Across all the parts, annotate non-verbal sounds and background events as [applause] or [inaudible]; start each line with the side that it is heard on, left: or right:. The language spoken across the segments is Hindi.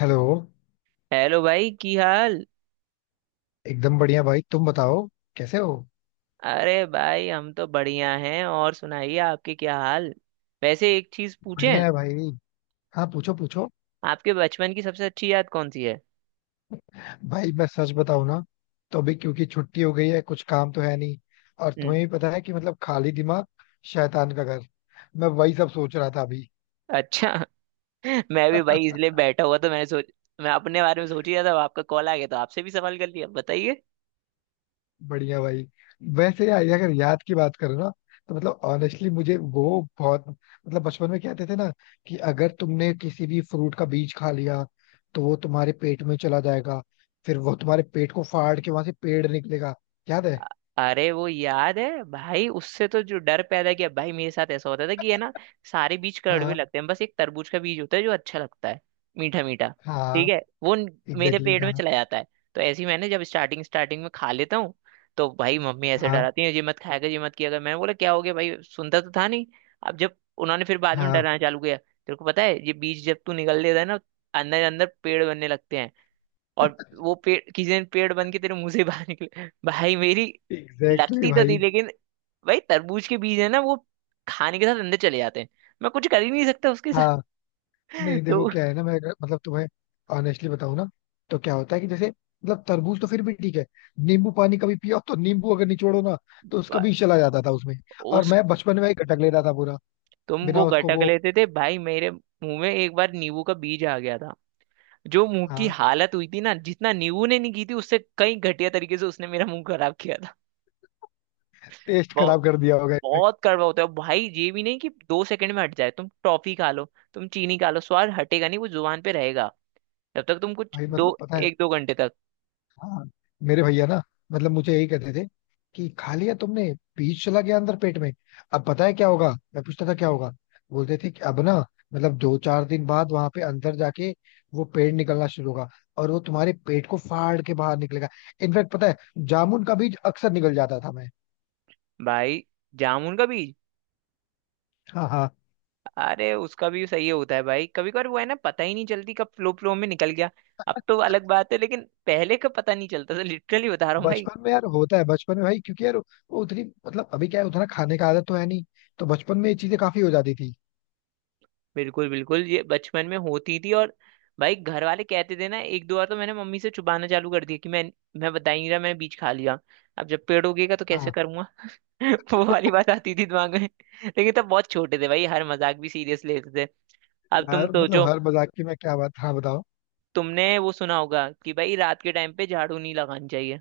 left: हेलो।
right: हेलो भाई, की हाल।
left: एकदम बढ़िया भाई, तुम बताओ कैसे हो।
right: अरे भाई, हम तो बढ़िया हैं। और सुनाइए आपके क्या हाल। वैसे एक चीज
left: बढ़िया
right: पूछें?
left: है भाई। हाँ, पूछो पूछो।
right: आपके बचपन की सबसे अच्छी याद कौन सी है?
left: भाई मैं सच बताऊं ना, तो अभी क्योंकि छुट्टी हो गई है कुछ काम तो है नहीं। और
right: हम्म।
left: तुम्हें भी पता है कि मतलब खाली दिमाग शैतान का घर। मैं वही सब सोच रहा था अभी।
right: अच्छा। [laughs] मैं भी भाई, इसलिए
left: [laughs]
right: बैठा हुआ तो मैंने सोच। मैं अपने बारे में सोच ही रहा था, अब आपका कॉल आ गया तो आपसे भी सवाल कर लिया। बताइए।
left: बढ़िया भाई। वैसे यार, अगर याद की बात करो ना, तो मतलब ऑनेस्टली मुझे वो बहुत मतलब बचपन में कहते थे ना कि अगर तुमने किसी भी फ्रूट का बीज खा लिया, तो वो तुम्हारे पेट में चला जाएगा, फिर वो तुम्हारे पेट को फाड़ के वहां से पेड़ निकलेगा। याद है?
right: अरे वो याद है भाई, उससे तो जो डर पैदा किया भाई, मेरे साथ ऐसा होता था कि, है ना। सारे बीज कड़वे
left: हाँ
right: लगते हैं, बस एक तरबूज का बीज होता है जो अच्छा लगता है। मीठा मीठा।
left: हाँ,
right: ठीक है, वो न- मेरे
left: एग्जैक्टली
right: पेट में
left: exactly, हाँ।
right: चला जाता है। तो ऐसे ही मैंने जब स्टार्टिंग स्टार्टिंग में खा लेता हूँ, तो भाई मम्मी ऐसे
left: हाँ
right: डराती है, ये मत खाया कर, ये मत किया कर। मैंने बोला क्या हो गया भाई, सुनता तो था नहीं। अब जब उन्होंने फिर बाद में
left: हाँ,
right: डराना चालू किया, तेरे को पता है ये बीज जब तू निगल लेता है ना, अंदर अंदर पेड़ बनने लगते हैं। और वो पेड़ किसी दिन पेड़ बन के तेरे मुंह से बाहर निकले। भाई, मेरी
left: एग्जैक्टली exactly
right: लगती तो
left: भाई।
right: थी, लेकिन भाई, तरबूज के बीज है ना वो, खाने के साथ अंदर चले जाते हैं। मैं कुछ कर ही नहीं सकता उसके साथ।
left: हाँ। नहीं
right: [laughs]
left: देखो,
right: तो
left: क्या है ना, मैं मतलब तुम्हें ऑनेस्टली बताऊं ना, तो क्या होता है कि जैसे मतलब तरबूज तो फिर भी ठीक है। नींबू पानी कभी पिया हो तो नींबू अगर निचोड़ो ना, तो उसका
right: बा-
left: भी चला जाता था उसमें। और
right: उस
left: मैं बचपन में ही गटक लेता था पूरा,
right: तुम
left: बिना
right: वो
left: उसको
right: गटक
left: वो।
right: लेते थे भाई, मेरे मुंह में एक बार नींबू का बीज आ गया था। जो मुंह की
left: हाँ।
right: हालत हुई थी ना, जितना नींबू ने नहीं की थी उससे कई घटिया तरीके से उसने मेरा मुंह खराब किया था।
left: टेस्ट
right: बहुत।
left: खराब कर दिया होगा इसने।
right: बहुत कड़वा होता है भाई, ये भी नहीं कि दो सेकंड में हट जाए। तुम टॉफी खा लो, तुम चीनी खा लो, स्वाद हटेगा नहीं, वो जुबान पे रहेगा। जब तक तुम कुछ
left: भाई मतलब
right: दो,
left: पता है।
right: एक दो घंटे तक।
left: हाँ। मेरे भैया ना, मतलब मुझे यही कहते थे कि खा लिया तुमने, बीज चला गया अंदर पेट में। अब पता है क्या होगा, मैं पूछता था क्या होगा। बोलते थे कि अब ना मतलब 2 4 दिन बाद वहां पे अंदर जाके वो पेड़ निकलना शुरू होगा, और वो तुम्हारे पेट को फाड़ के बाहर निकलेगा। इनफैक्ट पता है, जामुन का बीज अक्सर निकल जाता था मैं।
right: भाई, जामुन का बीज।
left: हाँ हाँ।
right: अरे उसका भी सही होता है भाई, कभी कभार वो है ना, पता ही नहीं चलती कब फ्लो फ्लो में निकल गया। अब तो अलग बात है, लेकिन पहले का पता नहीं चलता था, लिटरली बता रहा हूँ भाई।
left: बचपन में यार होता है बचपन में भाई, क्योंकि यार वो उतनी मतलब अभी क्या है उतना खाने का आदत तो है नहीं, तो बचपन में ये चीजें काफी हो जाती थी।
right: बिल्कुल बिल्कुल, ये बचपन में होती थी। और भाई, घर वाले कहते थे ना, एक दो बार तो मैंने मम्मी से छुपाना चालू कर दिया कि मैं बता ही नहीं रहा, मैंने बीज खा लिया। अब जब पेड़ उगेगा तो कैसे
left: हाँ,
right: करूंगा? [laughs] वो वाली बात आती थी दिमाग में। लेकिन तब बहुत छोटे थे भाई, हर मजाक भी सीरियस लेते थे। अब तुम
left: यार मतलब
right: सोचो।
left: हर मजाक की मैं क्या बात। हाँ बताओ।
right: तुमने वो सुना होगा कि भाई रात के टाइम पे झाड़ू नहीं लगानी चाहिए।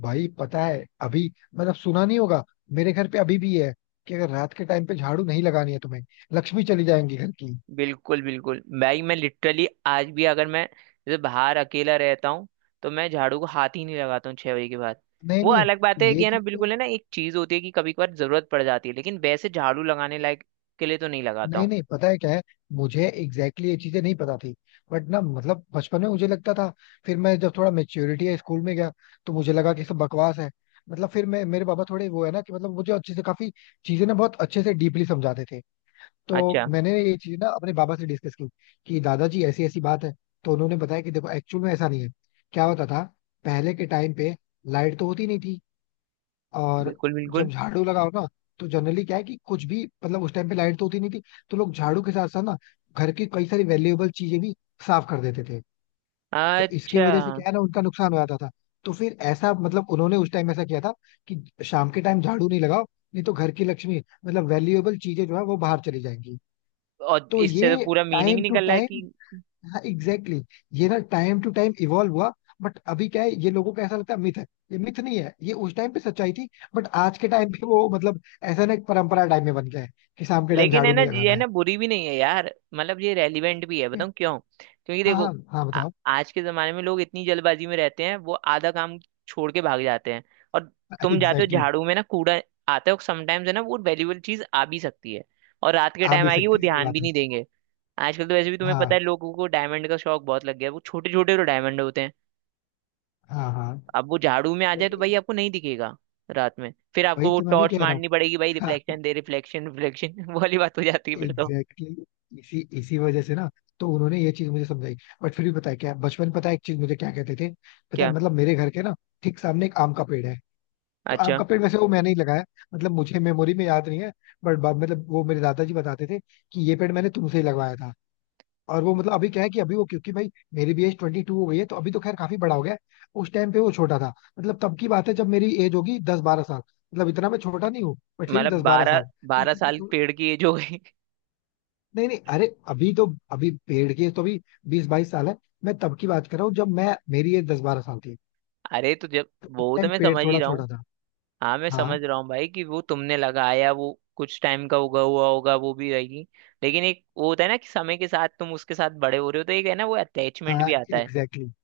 left: भाई पता है अभी, मतलब सुना नहीं होगा। मेरे घर पे अभी भी है कि अगर रात के टाइम पे झाड़ू नहीं लगानी है तुम्हें, लक्ष्मी चली जाएंगी घर की।
right: बिल्कुल बिल्कुल भाई, मैं लिटरली आज भी, अगर मैं जैसे बाहर अकेला रहता हूँ, तो मैं झाड़ू को हाथ ही नहीं लगाता हूँ 6 बजे के बाद।
left: नहीं
right: वो
left: नहीं।
right: अलग बात है कि,
left: ये
right: है ना,
left: चीज तो
right: बिल्कुल है ना, एक चीज होती है कि कभी कभार जरूरत पड़ जाती है, लेकिन वैसे झाड़ू लगाने लायक के लिए तो नहीं लगाता
left: नहीं
right: हूँ।
left: नहीं, पता है क्या है। मुझे एग्जैक्टली exactly ये चीजें नहीं पता थी, बट ना मतलब बचपन में मुझे लगता था। फिर मैं जब थोड़ा मेच्योरिटी है स्कूल में गया, तो मुझे लगा कि सब बकवास है। मतलब फिर मैं मेरे पापा थोड़े वो है ना कि मतलब मुझे अच्छे से काफी चीजें ना बहुत अच्छे से डीपली समझाते थे। तो
right: अच्छा।
left: मैंने ये चीज ना अपने बाबा से डिस्कस की कि दादाजी ऐसी ऐसी बात है। तो उन्होंने बताया कि देखो एक्चुअल में ऐसा नहीं है। क्या होता था, पहले के टाइम पे लाइट तो होती नहीं थी। और
right: बिल्कुल बिल्कुल।
left: जब झाड़ू लगाओ ना, तो जनरली क्या है कि कुछ भी मतलब उस टाइम पे लाइट तो होती नहीं थी, तो लोग झाड़ू के साथ साथ ना घर की कई सारी वैल्यूएबल चीजें भी साफ कर देते थे। तो इसके
right: अच्छा।
left: वजह से क्या है ना, उनका नुकसान हो जाता था। तो फिर ऐसा मतलब उन्होंने उस टाइम ऐसा किया था कि शाम के टाइम झाड़ू नहीं लगाओ, नहीं तो घर की लक्ष्मी मतलब वैल्यूएबल चीजें जो है वो बाहर चली जाएंगी।
right: और
left: तो
right: इससे तो
left: ये
right: पूरा मीनिंग
left: टाइम टू
right: निकल रहा है
left: टाइम
right: कि,
left: हाँ एग्जैक्टली exactly, ये ना टाइम टू टाइम इवॉल्व हुआ। बट अभी क्या है, ये लोगों को ऐसा लगता है मिथ है। ये मिथ नहीं है, ये उस टाइम पे सच्चाई थी। बट आज के टाइम पे वो मतलब ऐसा ना एक परंपरा टाइम में बन गया है कि शाम के टाइम
right: लेकिन है
left: झाड़ू
right: ना,
left: नहीं
right: ये
left: लगाना
right: है
left: है।
right: ना, बुरी भी नहीं है यार, मतलब ये रेलिवेंट भी है,
left: ये-
right: बताऊँ क्यों, क्योंकि
left: हाँ हाँ
right: देखो,
left: हाँ बताओ।
right: आज के जमाने में लोग इतनी जल्दबाजी में रहते हैं, वो आधा काम छोड़ के भाग जाते हैं। और
left: [laughs] एग्जैक्टली
right: तुम जाते हो
left: exactly,
right: झाड़ू में ना, कूड़ा आता है समटाइम्स, है ना, वो वैल्यूबल चीज आ भी सकती है। और रात के
left: आ
right: टाइम
left: भी
right: आएगी, वो
left: सकती है, सही
right: ध्यान भी
left: बात है।
right: नहीं देंगे। आजकल तो वैसे भी तुम्हें पता
left: हाँ
right: है, लोगों को डायमंड का शौक बहुत लग गया है, वो छोटे छोटे तो डायमंड होते हैं।
left: हाँ हाँ।
right: अब वो झाड़ू में आ
left: तो
right: जाए तो
left: वही
right: भाई आपको नहीं दिखेगा। रात में फिर आपको
left: वही
right: वो
left: तो मैं भी
right: टॉर्च
left: कह रहा हूँ।
right: मारनी पड़ेगी भाई,
left: हाँ।
right: रिफ्लेक्शन दे रिफ्लेक्शन रिफ्लेक्शन [laughs] वाली बात हो जाती है फिर तो।
left: एग्जैक्टली exactly, इसी इसी वजह से ना तो उन्होंने ये चीज मुझे समझाई। बट फिर भी पता है क्या, बचपन में पता है एक चीज मुझे क्या कहते थे। पता है मतलब मेरे घर के ना ठीक सामने एक आम का पेड़ है। तो आम
right: अच्छा,
left: का पेड़ वैसे वो मैंने ही लगाया, मतलब मुझे मेमोरी में याद नहीं है, बट मतलब वो मेरे दादाजी बताते थे कि ये पेड़ मैंने तुमसे ही लगवाया था। और वो मतलब अभी क्या है कि अभी वो क्योंकि भाई मेरी भी एज 22 हो गई है, तो अभी तो खैर काफी बड़ा हो गया है। उस टाइम पे वो छोटा था। मतलब तब की बात है जब मेरी एज होगी 10 12 साल, मतलब इतना मैं छोटा नहीं हूँ बट फिर भी
right: मतलब
left: दस बारह
right: बारह,
left: साल
right: 12 साल पेड़ की एज हो गई।
left: नहीं नहीं। अरे अभी तो अभी पेड़ के तो अभी 20 22 साल है। मैं तब की बात कर रहा हूँ जब मैं मेरी एज 10 12 साल थी।
right: [laughs] अरे, तो जब
left: तो उस
right: वो तो
left: टाइम
right: मैं
left: पेड़
right: समझ ही
left: थोड़ा
right: रहा हूँ।
left: छोटा था।
right: हाँ, मैं
left: हाँ
right: समझ रहा हूँ भाई कि वो तुमने लगाया, वो कुछ टाइम का उगा हुआ होगा, वो भी रहेगी। लेकिन एक वो होता है ना कि समय के साथ तुम उसके साथ बड़े हो रहे हो, तो एक है ना, वो अटैचमेंट
left: हाँ
right: भी आता है।
left: Exactly exactly।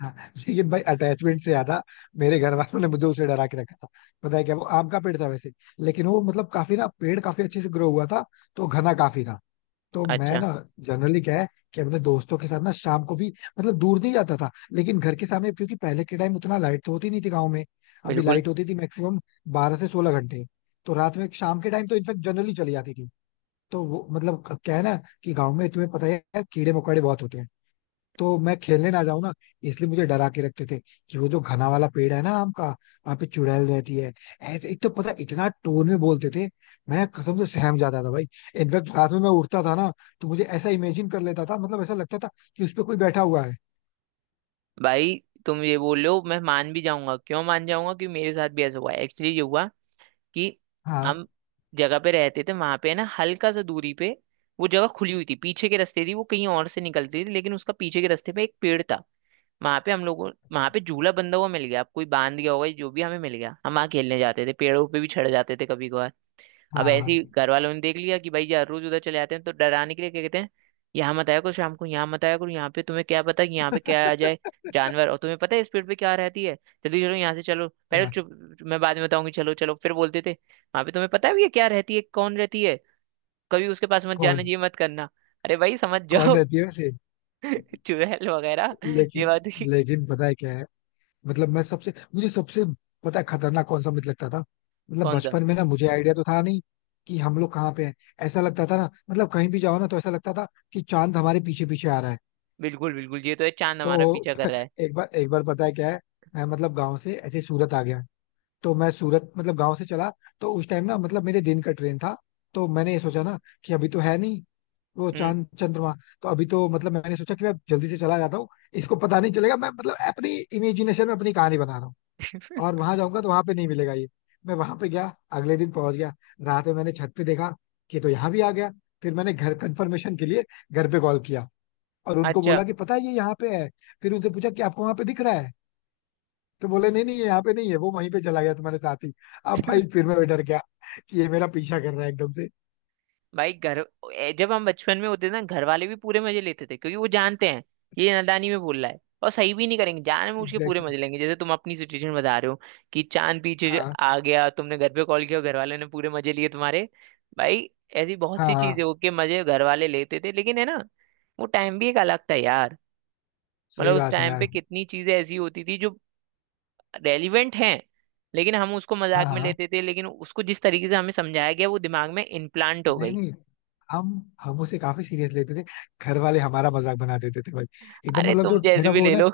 left: हाँ। लेकिन भाई अटैचमेंट से ज्यादा मेरे घर वालों ने मुझे उसे डरा के रखा था। पता है क्या, वो आम का पेड़ था वैसे, लेकिन वो मतलब काफी ना पेड़ काफी अच्छे से ग्रो हुआ था, तो घना काफी था। तो मैं
right: अच्छा।
left: ना जनरली क्या है कि अपने दोस्तों के साथ ना शाम को भी मतलब दूर नहीं जाता था, लेकिन घर के सामने, क्योंकि पहले के टाइम उतना लाइट तो होती नहीं थी गाँव में। अभी
right: बिल्कुल।
left: लाइट होती थी मैक्सिमम 12 से 16 घंटे, तो रात में शाम के टाइम तो इनफेक्ट जनरली चली जाती थी। तो वो मतलब क्या है ना कि गाँव में तुम्हें पता ही है यार, कीड़े मकोड़े बहुत होते हैं। तो मैं खेलने ना जाऊं ना, इसलिए मुझे डरा के रखते थे कि वो जो घना वाला पेड़ है ना आम का, वहाँ पे चुड़ैल रहती है। ऐसे एक तो पता है, इतना टोन में बोलते थे, मैं कसम से सहम जाता था भाई। इनफैक्ट रात में मैं उठता था ना, तो मुझे ऐसा इमेजिन कर लेता था, मतलब ऐसा लगता था कि उस पे कोई बैठा हुआ है।
right: भाई, तुम ये बोल रहे हो मैं मान भी जाऊंगा, क्यों मान जाऊंगा, कि मेरे साथ भी ऐसा हुआ है। एक्चुअली ये हुआ कि
left: हाँ
right: हम जगह पे रहते थे, वहां पे ना हल्का सा दूरी पे वो जगह खुली हुई थी, पीछे के रास्ते थी, वो कहीं और से निकलती थी, लेकिन उसका पीछे के रास्ते पे एक पेड़ था। वहां पे झूला बंधा हुआ मिल गया, अब कोई बांध गया होगा, जो भी हमें मिल गया, हम वहां खेलने जाते थे, पेड़ों पे भी चढ़ जाते थे कभी कभार। अब ऐसे ही
left: हाँ।
right: घर वालों ने देख लिया कि भाई यार रोज उधर चले जाते हैं, तो डराने के लिए क्या कहते हैं, यहाँ मत आया करो शाम को, यहाँ मत आया करो, यहाँ पे तुम्हें क्या पता कि यहाँ पे क्या आ जाए, जानवर, और तुम्हें पता है स्पीड पे क्या रहती है। जल्दी चलो, यहाँ से चलो पहले,
left: क्या?
right: चुप। मैं बाद में बताऊंगी, चलो चलो। फिर बोलते थे वहां पे तुम्हें पता है ये क्या रहती है, कौन रहती है। कभी उसके पास मत जाना,
left: कौन
right: ये मत करना। अरे भाई समझ
left: कौन
right: जाओ।
left: रहती
right: [laughs]
left: है वैसे?
right: चुड़ैल वगैरह। ये
left: लेकिन।
right: बात [laughs] हुई।
left: लेकिन पता है क्या है, मतलब मैं सबसे मुझे सबसे पता है खतरनाक कौन सा मिथ लगता था। मतलब
right: कौन सा?
left: बचपन में ना मुझे आइडिया तो था नहीं कि हम लोग कहाँ पे हैं। ऐसा लगता था ना मतलब कहीं भी जाओ ना, तो ऐसा लगता था कि चांद हमारे पीछे पीछे आ रहा है।
right: बिल्कुल बिल्कुल, ये तो है, चांद हमारा
left: तो
right: पीछा कर
left: [laughs]
right: रहा है।
left: एक बार पता है क्या है, मैं मतलब गांव से ऐसे ही सूरत आ गया। तो मैं सूरत मतलब गांव से चला, तो उस टाइम ना मतलब मेरे दिन का ट्रेन था। तो मैंने ये सोचा ना कि अभी तो है नहीं वो
right: हम्म।
left: चांद चंद्रमा, तो अभी तो मतलब मैंने सोचा कि मैं जल्दी से चला जाता हूँ, इसको पता नहीं चलेगा। मैं मतलब अपनी इमेजिनेशन में अपनी कहानी बना रहा हूँ। और वहां जाऊंगा तो वहां पे नहीं मिलेगा ये। मैं वहां पे गया, अगले दिन पहुंच गया, रात में मैंने छत पे देखा कि तो यहाँ भी आ गया। फिर मैंने घर कंफर्मेशन के लिए घर पे कॉल किया, और उनको
right: अच्छा।
left: बोला कि पता है ये यहाँ पे है। फिर उनसे पूछा कि आपको वहां पे दिख रहा है? तो बोले नहीं नहीं, ये यहाँ पे नहीं है, वो वहीं पे चला गया तुम्हारे साथ ही। अब भाई फिर मैं डर गया कि ये मेरा पीछा कर रहा है एकदम से।
right: भाई घर। जब हम बचपन में होते थे ना, घर वाले भी पूरे मजे लेते थे, क्योंकि वो जानते हैं कि ये नादानी में बोल रहा है, और सही भी नहीं करेंगे, जानबूझ के पूरे
left: एग्जैक्टली
right: मजे
left: exactly।
right: लेंगे, जैसे तुम अपनी सिचुएशन बता रहे हो कि चांद पीछे जो
left: हाँ
right: आ गया, तुमने घर पे कॉल किया और घर वाले ने पूरे मजे लिए तुम्हारे। भाई, ऐसी बहुत
left: हाँ
right: सी चीजें
left: हाँ।
right: हो के मजे घर वाले लेते थे, लेकिन है ना, वो टाइम भी एक अलग था यार।
left: सही
right: मतलब उस
left: बात है
right: टाइम पे
left: यार।
right: कितनी चीजें ऐसी होती थी जो रेलिवेंट हैं, लेकिन हम उसको
left: हाँ।
right: मजाक में
left: हाँ
right: लेते थे, लेकिन उसको जिस तरीके से हमें समझाया गया वो दिमाग में इम्प्लांट हो
left: नहीं
right: गई।
left: नहीं। हम हम उसे काफी सीरियस लेते थे। घर वाले हमारा मजाक बना देते थे भाई एकदम,
right: अरे,
left: मतलब
right: तुम
left: जो
right: जैसे
left: मेरा
right: भी
left: वो
right: ले
left: ना
right: लो।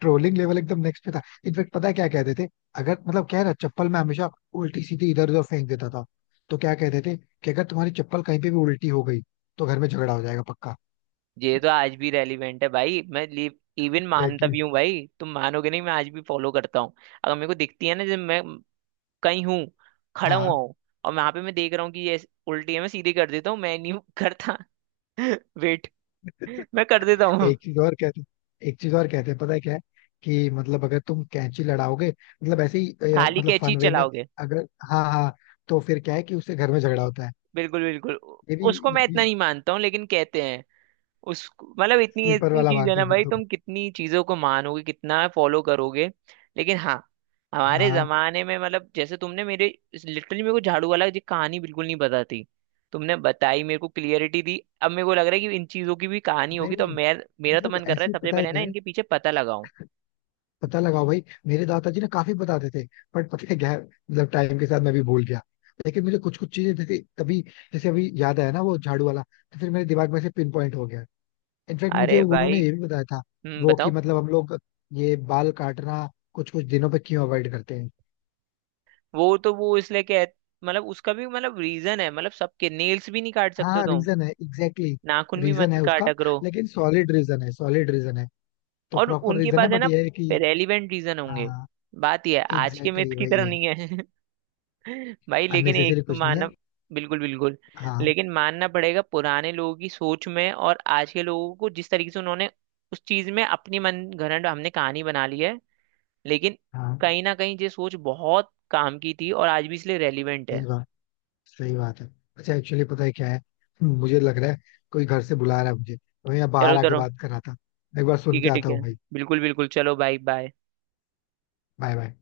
left: ट्रोलिंग लेवल एकदम नेक्स्ट पे था। इनफेक्ट पता है क्या कहते थे, अगर मतलब क्या है ना, चप्पल में हमेशा उल्टी सीधी इधर उधर फेंक देता था, तो क्या कहते थे कि अगर तुम्हारी चप्पल कहीं पे भी उल्टी हो गई, तो घर में झगड़ा हो जाएगा पक्का।
right: ये तो आज भी रेलिवेंट है भाई, मैं इवन मानता
left: एग्जैक्टली।
right: भी हूँ भाई, तुम मानोगे नहीं, मैं आज भी फॉलो करता हूँ। अगर मेरे को दिखती है ना, जब मैं कहीं हूँ, खड़ा हुआ
left: हाँ।
right: हूँ, और वहां पे मैं देख रहा हूँ कि ये उल्टी है, मैं सीधी कर देता हूँ। मैं नहीं करता। [laughs] वेट, मैं कर देता हूँ।
left: एक चीज और कहते एक चीज और कहते हैं, पता है क्या है, कि मतलब अगर तुम कैंची लड़ाओगे, मतलब ऐसे ही
right: खाली
left: मतलब
right: कैची
left: फन वे में,
right: चलाओगे?
left: अगर हाँ हाँ, तो फिर क्या है कि उससे घर में झगड़ा होता है।
right: बिल्कुल बिल्कुल।
left: ये भी,
right: उसको
left: ये
right: मैं
left: भी
right: इतना नहीं मानता हूँ, लेकिन कहते हैं। उस मतलब इतनी
left: स्लीपर
right: इतनी
left: वाला
right: चीज है
left: मानते
right: ना
left: हो फिर
right: भाई,
left: तुम?
right: तुम कितनी चीजों को मानोगे, कितना फॉलो करोगे? लेकिन हाँ, हमारे
left: हाँ।
right: जमाने में, मतलब जैसे तुमने मेरे, लिटरली मेरे को झाड़ू वाला जी कहानी बिल्कुल नहीं पता थी। तुमने बताई, मेरे को क्लियरिटी दी। अब मेरे को लग रहा है कि इन चीजों की भी कहानी
left: नहीं
right: होगी, तो
left: नहीं,
right: मैं, मेरा तो
left: मतलब
right: मन कर रहा है
left: ऐसे ही
right: सबसे
left: पता है
right: पहले ना
left: क्या है।
right: इनके पीछे पता लगाऊं।
left: पता लगाओ भाई, मेरे दादाजी ना काफी बताते थे। बट पता है क्या है, मतलब टाइम के साथ मैं भी भूल गया। लेकिन मुझे कुछ कुछ चीजें जैसे तभी, जैसे अभी याद आया ना वो झाड़ू वाला, तो फिर मेरे दिमाग में से पिन पॉइंट हो गया। इनफैक्ट मुझे
right: अरे
left: उन्होंने
right: भाई।
left: ये भी बताया था
right: हम्म,
left: वो कि
right: बताओ।
left: मतलब हम लोग ये बाल काटना कुछ कुछ दिनों पे क्यों अवॉइड करते हैं।
right: वो तो वो इसलिए कह, मतलब उसका भी मतलब रीजन है, मतलब सबके नेल्स भी नहीं काट सकते
left: हाँ
right: तुम।
left: रीजन है, एग्जैक्टली
right: नाखून
left: exactly,
right: भी
left: रीजन
right: मत
left: है उसका।
right: काटा करो।
left: लेकिन सॉलिड रीजन है, सॉलिड रीजन है, तो
right: और
left: प्रॉपर
right: उनके
left: रीजन है
right: पास है
left: बट
right: ना,
left: ये है कि
right: रेलिवेंट रीजन होंगे।
left: हाँ
right: बात यह है, आज के
left: एग्जैक्टली
right: मिथ
left: exactly
right: की
left: वही
right: तरह
left: है।
right: नहीं है। [laughs] भाई, लेकिन एक
left: अननेसेसरी
right: तो
left: कुछ नहीं
right: मानना।
left: है।
right: बिल्कुल बिल्कुल।
left: हाँ
right: लेकिन मानना पड़ेगा पुराने लोगों की सोच में। और आज के लोगों को जिस तरीके से उन्होंने उस चीज में अपनी मन घड़ंट हमने कहानी बना ली है, लेकिन
left: हाँ।
right: कहीं ना कहीं ये सोच बहुत काम की थी, और आज भी इसलिए रेलिवेंट
left: सही
right: है।
left: बात, सही बात है। अच्छा, एक्चुअली पता है क्या है, मुझे लग रहा है कोई घर से बुला रहा है मुझे, तो मैं यहाँ
right: चलो
left: बाहर आके
right: चलो।
left: बात कर रहा था। एक बार सुन
right: ठीक
left: के
right: है ठीक
left: आता
right: है।
left: हूँ भाई।
right: बिल्कुल बिल्कुल, चलो बाय बाय।
left: Bye bye.